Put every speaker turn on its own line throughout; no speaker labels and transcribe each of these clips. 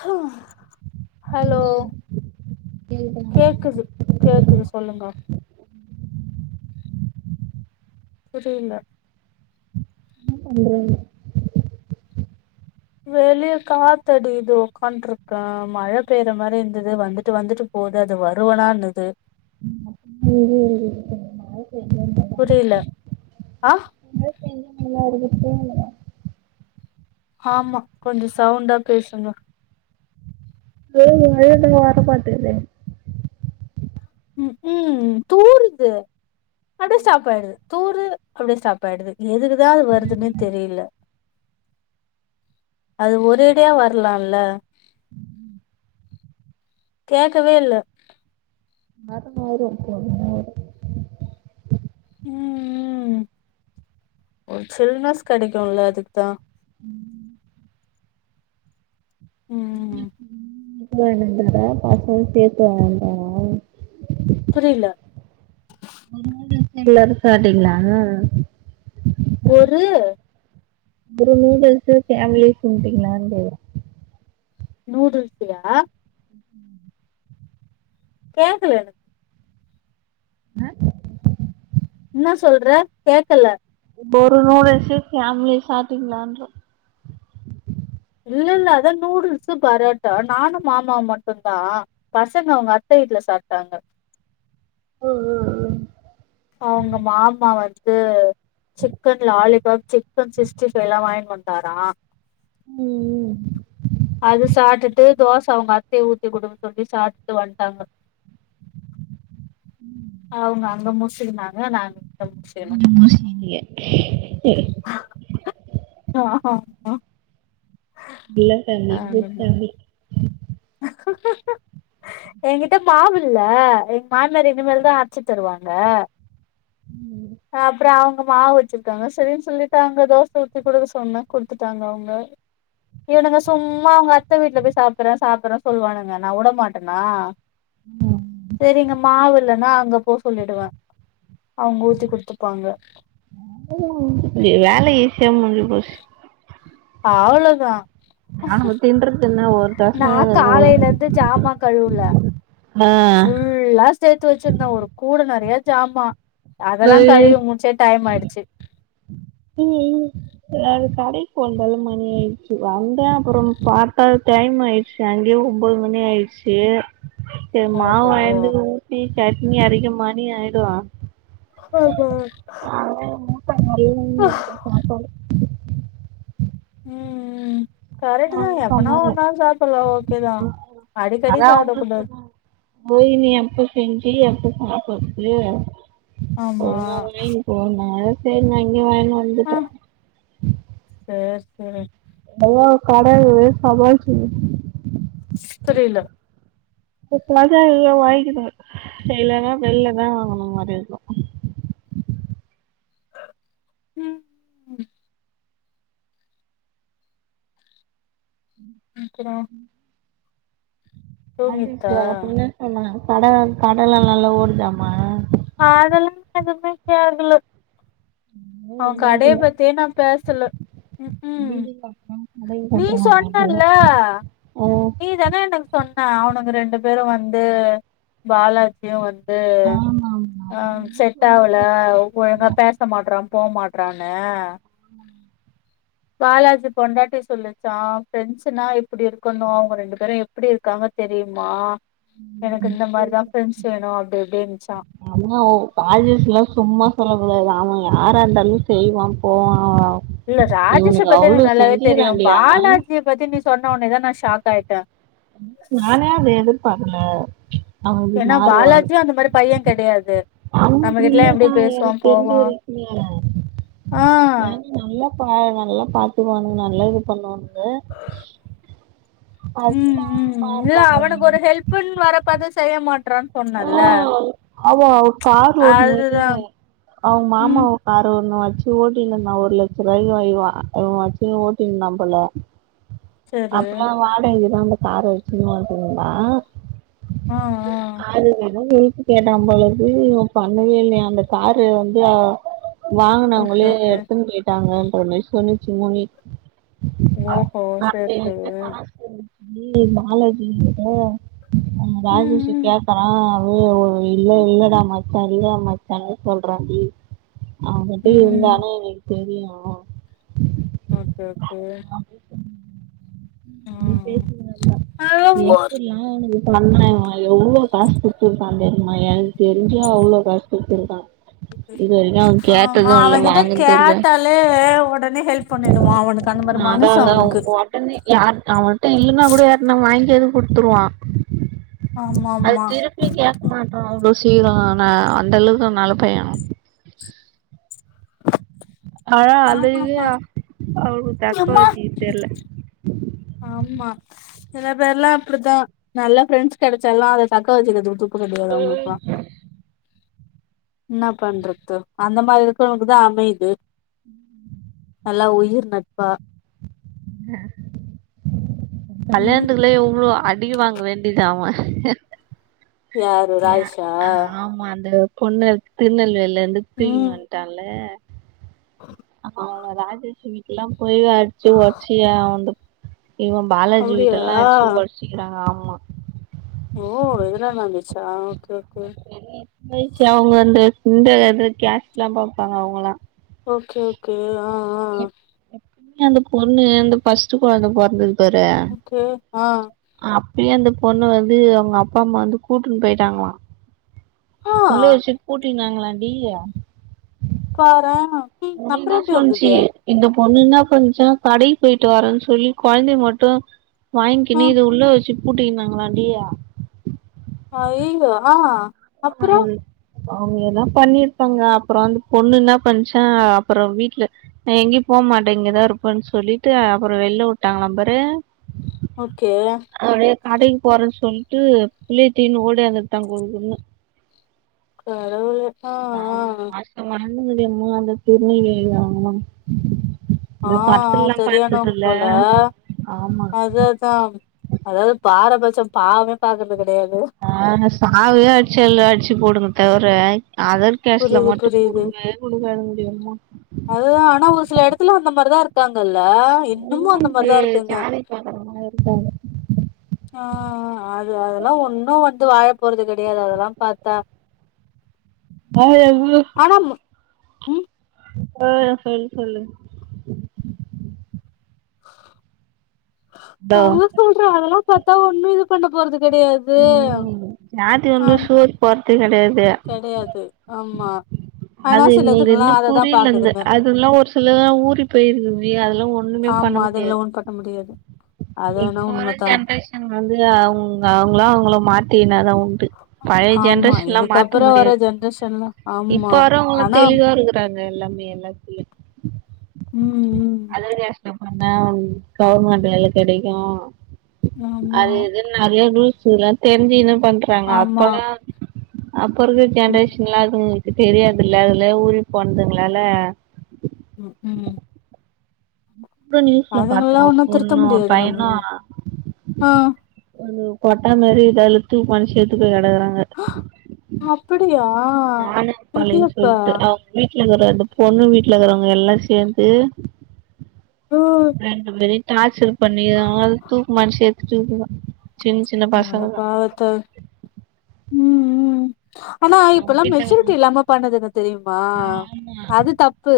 ஹா ஹலோ
என்ன
கேக்குது கேக்குது சொல்லுங்க புரியில
பண்றீங்
வெளிய காத்தடிக்குது ஒக்கான்ட்ருக்க மழ பெய்ற மாரி இந்துது வந்துட்டு வந்துட்டு போது அது வருவனான்னுது
[inaudible]
புரியில ஆ
இல்ல [unintelligible]
ஆமா கொஞ்சு சவுண்டா பேசுங்க
வெய்லு வெயிலு வரமாட்டுதே
ம்க்ம் தூருது அப்டே ஸ்டாபாயிடுது துர்து அப்டே ஸ்டாபாயிடுது எதுக்குதா அது வருதுனே தெரியல அது ஒரேடியா வரலால்ல கேக்கவே இல்ல
வரு வரு [inaudible]
ம் ம் ஒரு சில்லன்ஸ் கெடைக்குல அதுக்தா ம்
எனக்குதா பாசம் பேச வந்தாரா
புரில
எல்லாரு சாப்ட்டீங்ளா
ஒரு
அப்றோ நூடல்ஸ்சு ஃபேமிலியா தின்ட்டீங்களா நூடல்ஸ்
நூடல்ஸியா கேக்குல எனக்கு
அ
என்ன சொல்ற கேக்கல
ஒரு நூடுல்ஸ்சே ஃபேமிலியா சாப்டீங்களான்ற
இல்ல இல்ல அதா நூடுல்ஸ்சு பரோட்டா நானும் மாமா மட்டும் தா பசங்க அவங்க அத்த வீட்ல சாப்டாங்க
ம் ம் ம்
அவுங்க மாமா வந் து சிக்கன் லாலிபாப் சிக்கன் சிக்ஸ்டி ஃபைல்லாம் வாய்ன்ட்டு வன்டாராம்
ம் ம்
அது சாப்டுட்டு தோசை அவுங்க அத்தைய ஊத்தி குடுக்க சொல்லி சாப்ட்டு வன்ட்டாங்க
ம்
அவுங்க அங்க முஸ்லிமாங்க நானு
இந்து முஸ்லிம்ங்கே ஏ
ஆஹஹ
இல்ல ஃபேமிலி குட் ஃபேமிலி
என் கிட்ட மாவு இல்ல எங் மாமனார் இனிமேல் தான் அரச்சு தருவாங்க
ஃபேமிலி
அப்றோ அவுங்க மாவச் சிருக்காங்க சேரின்னு சொல்லிட்டு அங்க தோச ஊத்தி குடுக்க சொன்ன குடுத்துட்டாங்க அவுங்க இவனுங்க சும்மா அவுங்க அத்த வீட்ல போய் சாப்பறே சாப்பறேன் சொல்லுவானுங்க நான் விட மாட்டேனா சேரி இங்க மாவுல்லனா அங்க போ சொல்லிடுவ அவுங்க ஊத்தி குடுத்துப்பாங்க
இங்க வேல ஈசியா முஞ்சு போசு
அவ்ளோதா
அவனுங்க தின்றது என்ன ஒரு தோச
நா
ஒரு
காலையில இருந்து ஜாமான் கழுவுல
ஆ
ஃபுல்லா சேர்த்து வச்சிருந்தன் ஒரு கூட நறையா ஜாமான் அதல்லா
அது
கழுவி முடிச்சே டைம் ஆய்டுச்சு
ம் ம் அது கடைக்கு வந்தல மணி ஆய்டுச்சு வந்தேன் அப்பறோம் பார்த்த டைம் ஆய் அங்கே ஒம்போது மணி ஆய்டுச்சு சேர்
ஓஹோ
மாவுவாய்ந்து ஊத்தி சட்னி அரைக்க மணி ஆய்டுவா
ஓ ஹோ
அதல்லா என் மூத்தாரு மாரியே இருக்கும் சாப்பாடு
ம் ம் கரெக்டு
அவங்க
தான் எப்பனா
சொன்னாங்க
ஒரு நாள் சாப்படலாம் ஓகே தான் அடிக்கடி
அதான்
சாப்பிடக்
அவங்களுக்கு
கூடாது
சொன்னாங்க போய் நீ எப்போ செஞ்சி எப்போ சாப்பறத்து
ஆமா
ஒலுங்கா வாய்னு போன்னாங்க சேரி நா இங்கே வாய்னு
ஆ
வந்துட்ட
சேர் சேர்
நல்லா கட இருக்க சமாளிசிட்டு
புரில
எப்பனாது இங்க வாங்கிட்டு போற செய்லன்னா வெள்ல தான் வாங்கன மாரி இருக்கும்
ம் ம் குடா
[unintelligible]
தூங்கிட்டா
சொன்னா கட கடலா நல்லா ஓடுதாமா
அதெல்லா [unintelligible] அவ கடைய
இல்ல
பத்தியே நான் பேசல ம் க்கு
[unintelligible]
நீதான எனக்கு சொன்ன அவனுங்க ரெண்டு பேரு வந்து பாலாஜியு வந் து
ஆமாமா
அவனுக் செட் ஆவல ஒழுங்கா பேச கத்த மாட்றான் போ மாட்றான்னு
ம்
பாலாஜி பொண்டாட்டி சொல்லுச்சா ஃப்ரெண்ட்ஸ்னா இப்டி இருக்கணு இப்ப ரெண்டு பேரு எப்டி இருக்காங்க தெரியுமா எனக்கு இந்த மாரிதா ஃப்ரெண்ட்ஸ் வேணு அப்படி இப்டின்ச்சா
அண்ணா ஓ ராஜேஷ்லா சும்மா சொல்லக்கூடாது அவ யாரா இருந்தாலு செய்வா போவா
இல்ல ராஜேஷ
இவனுக்கு
பத்தி
அவ்ளோ
எனக்கு நல்லாவே தெரியு
செஞ்சுக்கிறான்டி அவன்
பாலாஜிய பத்தி நீ சொன்ன ஒனேதா நா ஷாக் ஆய்ட்ட
நானே அத எதிர்பாக்கல
ஏனா பாலாஜியு அந்த மாரி பைய கெடையாது
அவனு அப்டி
நம்மகிட்டலா
இல்லதா
எப்டி பேசுவா
எனக்கு தெரிஞ்ச
போவா
வரைக்கு
ஆ
என நல்லா பா நல்லா பாத்துக்குவானு நல்லா இது பண்ணுவானுங்க [unintelligible]
குன் வரப்பதான் செய்ய மாட்றான்
ம் அவ கார் ஓட்ன
அதுதா
நவீனு அவங்க மாமா
ம்
கார ஒன்னு வச்சு ஓட்டினுருந்தா ஒரு லட்ச ரூபாய் [unintelligible] வச்சு ஓட்டினுருந்தான் போல
சரி
அப்பல்லா வாடகைக்குதா அந்த கார வச்சுன் ஓட்டினுருந்தா
ஆ ஆ
அது வந்து வித்து கேட்டா போலருக்கு இவ பண்ணவே இல்லையா அந்த காரு வந்து அவ
ஓகே
வாங்கினவங்களே
ஓகே
எடுத்துன் போய்ட்டாங்கன்ற மாரி சொன்னுச்சு சும்மவே
ஓஹோ சேரி சேரி
[unintelligible] அ ராஜேஷ்
ம்
கேட்டா அது இல்ல
ம்
இல்லடா மா சரியா மச்சானு சொல்ராண்டி அவகிட்ட
ம்
இருந்தானு எனக்கு தெரியு
ஓகே ஓகே
அப்டின்னு
ம்
[unintelligible] எவ்ளோ காசு குடுத்துருக்கா தெரியுமா எனக்கு தெரிஞ்சு அவ்ளோ காசு குடுத்துருக்கா இது எல்லா
ஆமா அவன்கிட்ட கேட்டாலே உடனே ஹெல்ப் பண்ணிடுவா அவனுக்கு அந்த மாரி
அதா
மனுசு
அதா
அவனுக்கு
யார் அவன்ட்ட இல்லைன்னா கூட யாருட்டனா வாங்கியாது குடுத்துருவா
ஆமா
அது
ஆமா
திருப்பி கேட்க் மாட்டா அவ்ளோ சீக்கிர ஆனா அந்த அளவுக்கு நல்ல பைய ஆ அந்த இது
ஆமாமா
அவருக்கு தக்க
எம்மா
வச்சுக்க தெர்ல
ஆமா சில பேர்லா அப்டிதா நல்ல ஃப்ரெண்ட்ஸ் கிடைச்சால்லா அத தக்க வச்சுக்கிறத உட்டுட் [unintelligible] இன்னா பண்றது அந்த மாரி இருக்குறவனுக்குதா அமையுது நல்லா உயிர் நட்பா ம்
கல்யாணத்துக்குலா எவ்ளோ அட் வட்டிக்கு வாங்க வேண்டியதா அவ
யாரு
ய
ராஜேஷா
ஆமா அந்த பொண்ணு திருநெல்வேல்ல இருந்து தூக்கினு
ம்
வந்ட்டான்ல ஆமா அவன ராஜேஷ் வீட்லலா போய் அடிச்சு ஒட்சு அவன்து இவன் பாலாஜி வீட்ட
அப்டியா
எல்லா அச்சு ஒச்சுகிறாங்க ஆமா
ஓ இதல்லா நடந்துச்சா ஓகே ஓகே
ச்சு அவுங்க இந்த இது கேஸ்ட்லா பாப்பாங்க அவுங்கல்லா
ஓகே ஓகே ஆ ஆ
ய அந்த பொண்ணு அந்த ஃபஸ்ட் கொழந்த பொறந்துது பாரு
ஓகே ஆ
அப்பயே அந்த பொண்ணு வந்து அவுங்க அப்பா அம்மா வந்து கூட்டுன்னு போயிட்டாங்களா
ஆ
உள்ளையே வச்சு பூட்டிந்தாங்ளா டீ
பாரே
முனிதா சொன்சி இந்த பொண்ணு இன்னா பன்சா கடைக் போய்ட்டு வரேன் சொல்லி கொழந்தய மட்டு
ஆ
வாங்கின்னு இத உள்ள வச்சு பூட்டிங்கினாங்களாண்டி
அய்யயோ ஆ அப்றோ
[inaudible] அவுங்க எல்லா பண்ணிருப்பாங்க அப்புற அந்த பொண்ணு இன்னா பண்ச்சா அப்புற வீட்ல நா எங்கேயு போ மாட்டே இங்கதா இருப்பன் சொல்லிட்டு அப்புற வெளில விட்டாங்களா பாரு
ஓகே
அப்டியே கடைக் போறேன் சொல்லிட்டு பிள்ளய தூக்கினு ஓடி ஆந்துட்டா குடுகுடுனு
கடவுளே ஆ ஆ
நால் மாசமா இருந் யம்மா அந்த திருநெல்வேலி யாமா
ஆ ஆ சரியானவங்க போல
ஆமா
அததா அதாவது பாரபட்சம் பாவமே பாக்றது கெடையாது
அ சாவயே அட்ச்சு எல்லா அட்ச்சு போடுனே தவிர அத கேஷ்ல
புரியுது
மட்டு
புரியுது
குடுக்கவே குடுக்காதீங்டி யம்மா
அதுதா ஆனா ஒரு சில எடத்துல அந்த மாதிரிதா இருக்காங்கல்ல இன்னமு
என்னமோ
அந்த
இது
மாதிரிதா இருக்காங்க
[unintelligible]
அ அ அது அதெல்லா ஒன்னு வந்து வாழ போறது கெடயாது அதெல்லா பாத்தா
[inaudible] [unintelligible]
ஆனாம்மு
அ சொல்லு சொல்லு இதோ
அதா சொல்றே அதெல்லா பத்தா ஒண்ணு இது பண்ண போறது கெடயாது
ம் ஜாதி வந்து சோர் போற்து கெடையாது
கெடையாது ஆமா ஆனா
அது இது
சிலதுங்கல்லா
இன்னு
அததா
புரியில இந்த
பாக்குதுங்க
அதுல்லா ஒரு சில ஊறி போயிருக்து டி அதெல்லா ஒண்ணுமே பண்ண மு
இதேல்லா ஒன் பண்ண முடியாது அது
இப்ப
வேணா
வற
உண்மதா
ஜென்ரேஷன் வந்து அவுங்க அவுங்களா அவுங்கள மாத்தி கினாதா உண்டு பழைய
ஆமா
ஜென்ரேஷன்லா மாத்த
இதுக்கப்புறோ வர
முடியாது
ஜென்ரேஷன்லா
இப்ப
ஆமா
வரவங்கலா
ஆனா
தெளிவா இருக்கு ட்டாங்க எல்லாமே எல்லாத்தில
ம் ம்
அதர் கேஷ்ல பண்ணா கவர்மண்ட் வேல கெடைக்கு
ஆமா
அது இது நெறைய ரூல்ஸ்ல்லா தெரிஞ்சுகுனு பண்றாங்க
ஆமா
அப்பல்லா அப்ப இருக்க
ம்
ஜென்ரேஷன்லா இதுங்ளுக்கு தெரியாதுல்ல அதுலே ஊரி போனதுங்களால
ம் ம்
இப்போ நியூஸ்ல பாத்த
அதுங்கல்லா
ஒரு
ஒண்ணு திருத்த
பொண்ணு ஒரு
முடியாது
பையனு
நம்மளால ஆ
கோட்டா மாரி [unintelligible] செத்து போய் கெடக்குறாங்க
அப்புடியா
ஆனப்பாளையனு சொல்ட்டு அவுங்க வீட்ல இருக்குற அந்த பொண்ணு வீட்ல இருக்குறவுங்கல்லா சேந்து
ஓ
ரெண்டு பேரையு டார்ச்சர் பண்ணிருக்குறாங்க அது தூக்குமாட்டி செத்துருச்சுங்க சின்ன சின்ன பசங்கதா
அவதார் ம் ம் ஆனா
அவங்க
இப்பல்லா
வீட்ல
மெச்சூரிட்டி
இருக்குறவங்க
இல்லாம பண்ணுதுங்க தெரியுமா
ஆமா
அது தப்பு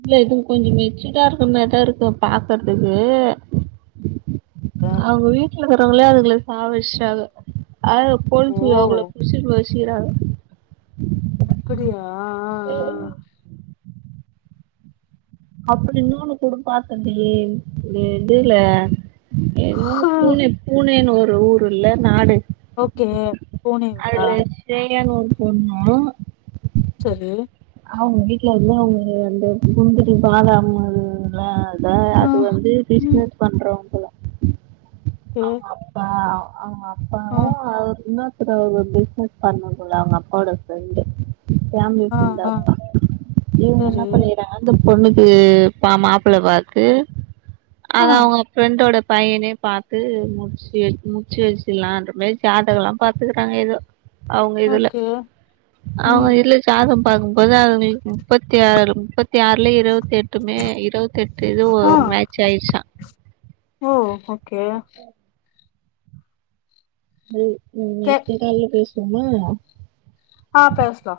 இல்ல இது கொஞ்சோ மெச்சூடா இருக்க மாரிதா இருக்கு பாக்குறதுக்கு
அ
அவுங்க வீட்ல இருக்குறவுங்களே அதுங்கள சாவடுச்சுட்டாங்க அ
ஓ
போலிஸ் அவுங்கள புடுச்சுட்டு போயிருச் சிறாங்க
அப்புடியா ஆ ஆ
அப்புடி இன்னொன்னு கூட பாத்ததுல்லயே இந்த இதுல என்னவோ
ஆ
பூனே பூனேன்னு ஒரு ஊருல்ல நாடு
ஓகே பூனேவா
அது ஸ்ரேயானு ஒரு பொண்ணு
செரி
அவுங்க வீட்லருந்து அவுங்க இந்த சுந்தரி பாலா அவுங்கல்ல த
ஆ
அது வந்து
ம்
பிசினஸ் பண்றவுங்களுக்கு
ஓகே
அவுங்க அப்பா அ அவுங்க
ஆ
அப்பாவும் அவரு இன்ன அப்பறோ அவுங்க பிஸ்னஸ் பண்ண போறாங்க அப்பாவோட ஃப்ரண்டு ஃபேமிலி
ஆ
ஃப்ரண்டு
ஆ
இவுங்க
சரி
என்ன பண்ணிக்கிறாங்க அந்த பொண்ணுக்கு பா மாப்புள்ள பாத்து அத
ஆ
அவுங்க ஃப்ரெண்டோட பையனே பாத் த்து முடுச்சு வச் முடுச்சு வச்சுலான்ற மாரி ஜாதோகல்லா பாத்துக்குறாங்க எதோ அவுங்க இதுல
ஓகே
அவுங்க
ம்
இல்ல ஜாதகோ பாக்கும் போது அதுங்களுக்கு முப்பத்தி ஆறு முப்பத் இருவத்தாருலயே இருவத்தி எட்டுமே இருவத்தி எட்டு இதுவு
ஆ
மேச் ஆயிர்ச்சா
ஓ ஓகே
ம்
கே
நெக்ஸ்ட் கால்ல பேசுவோமா
ஆ பேஸ்லா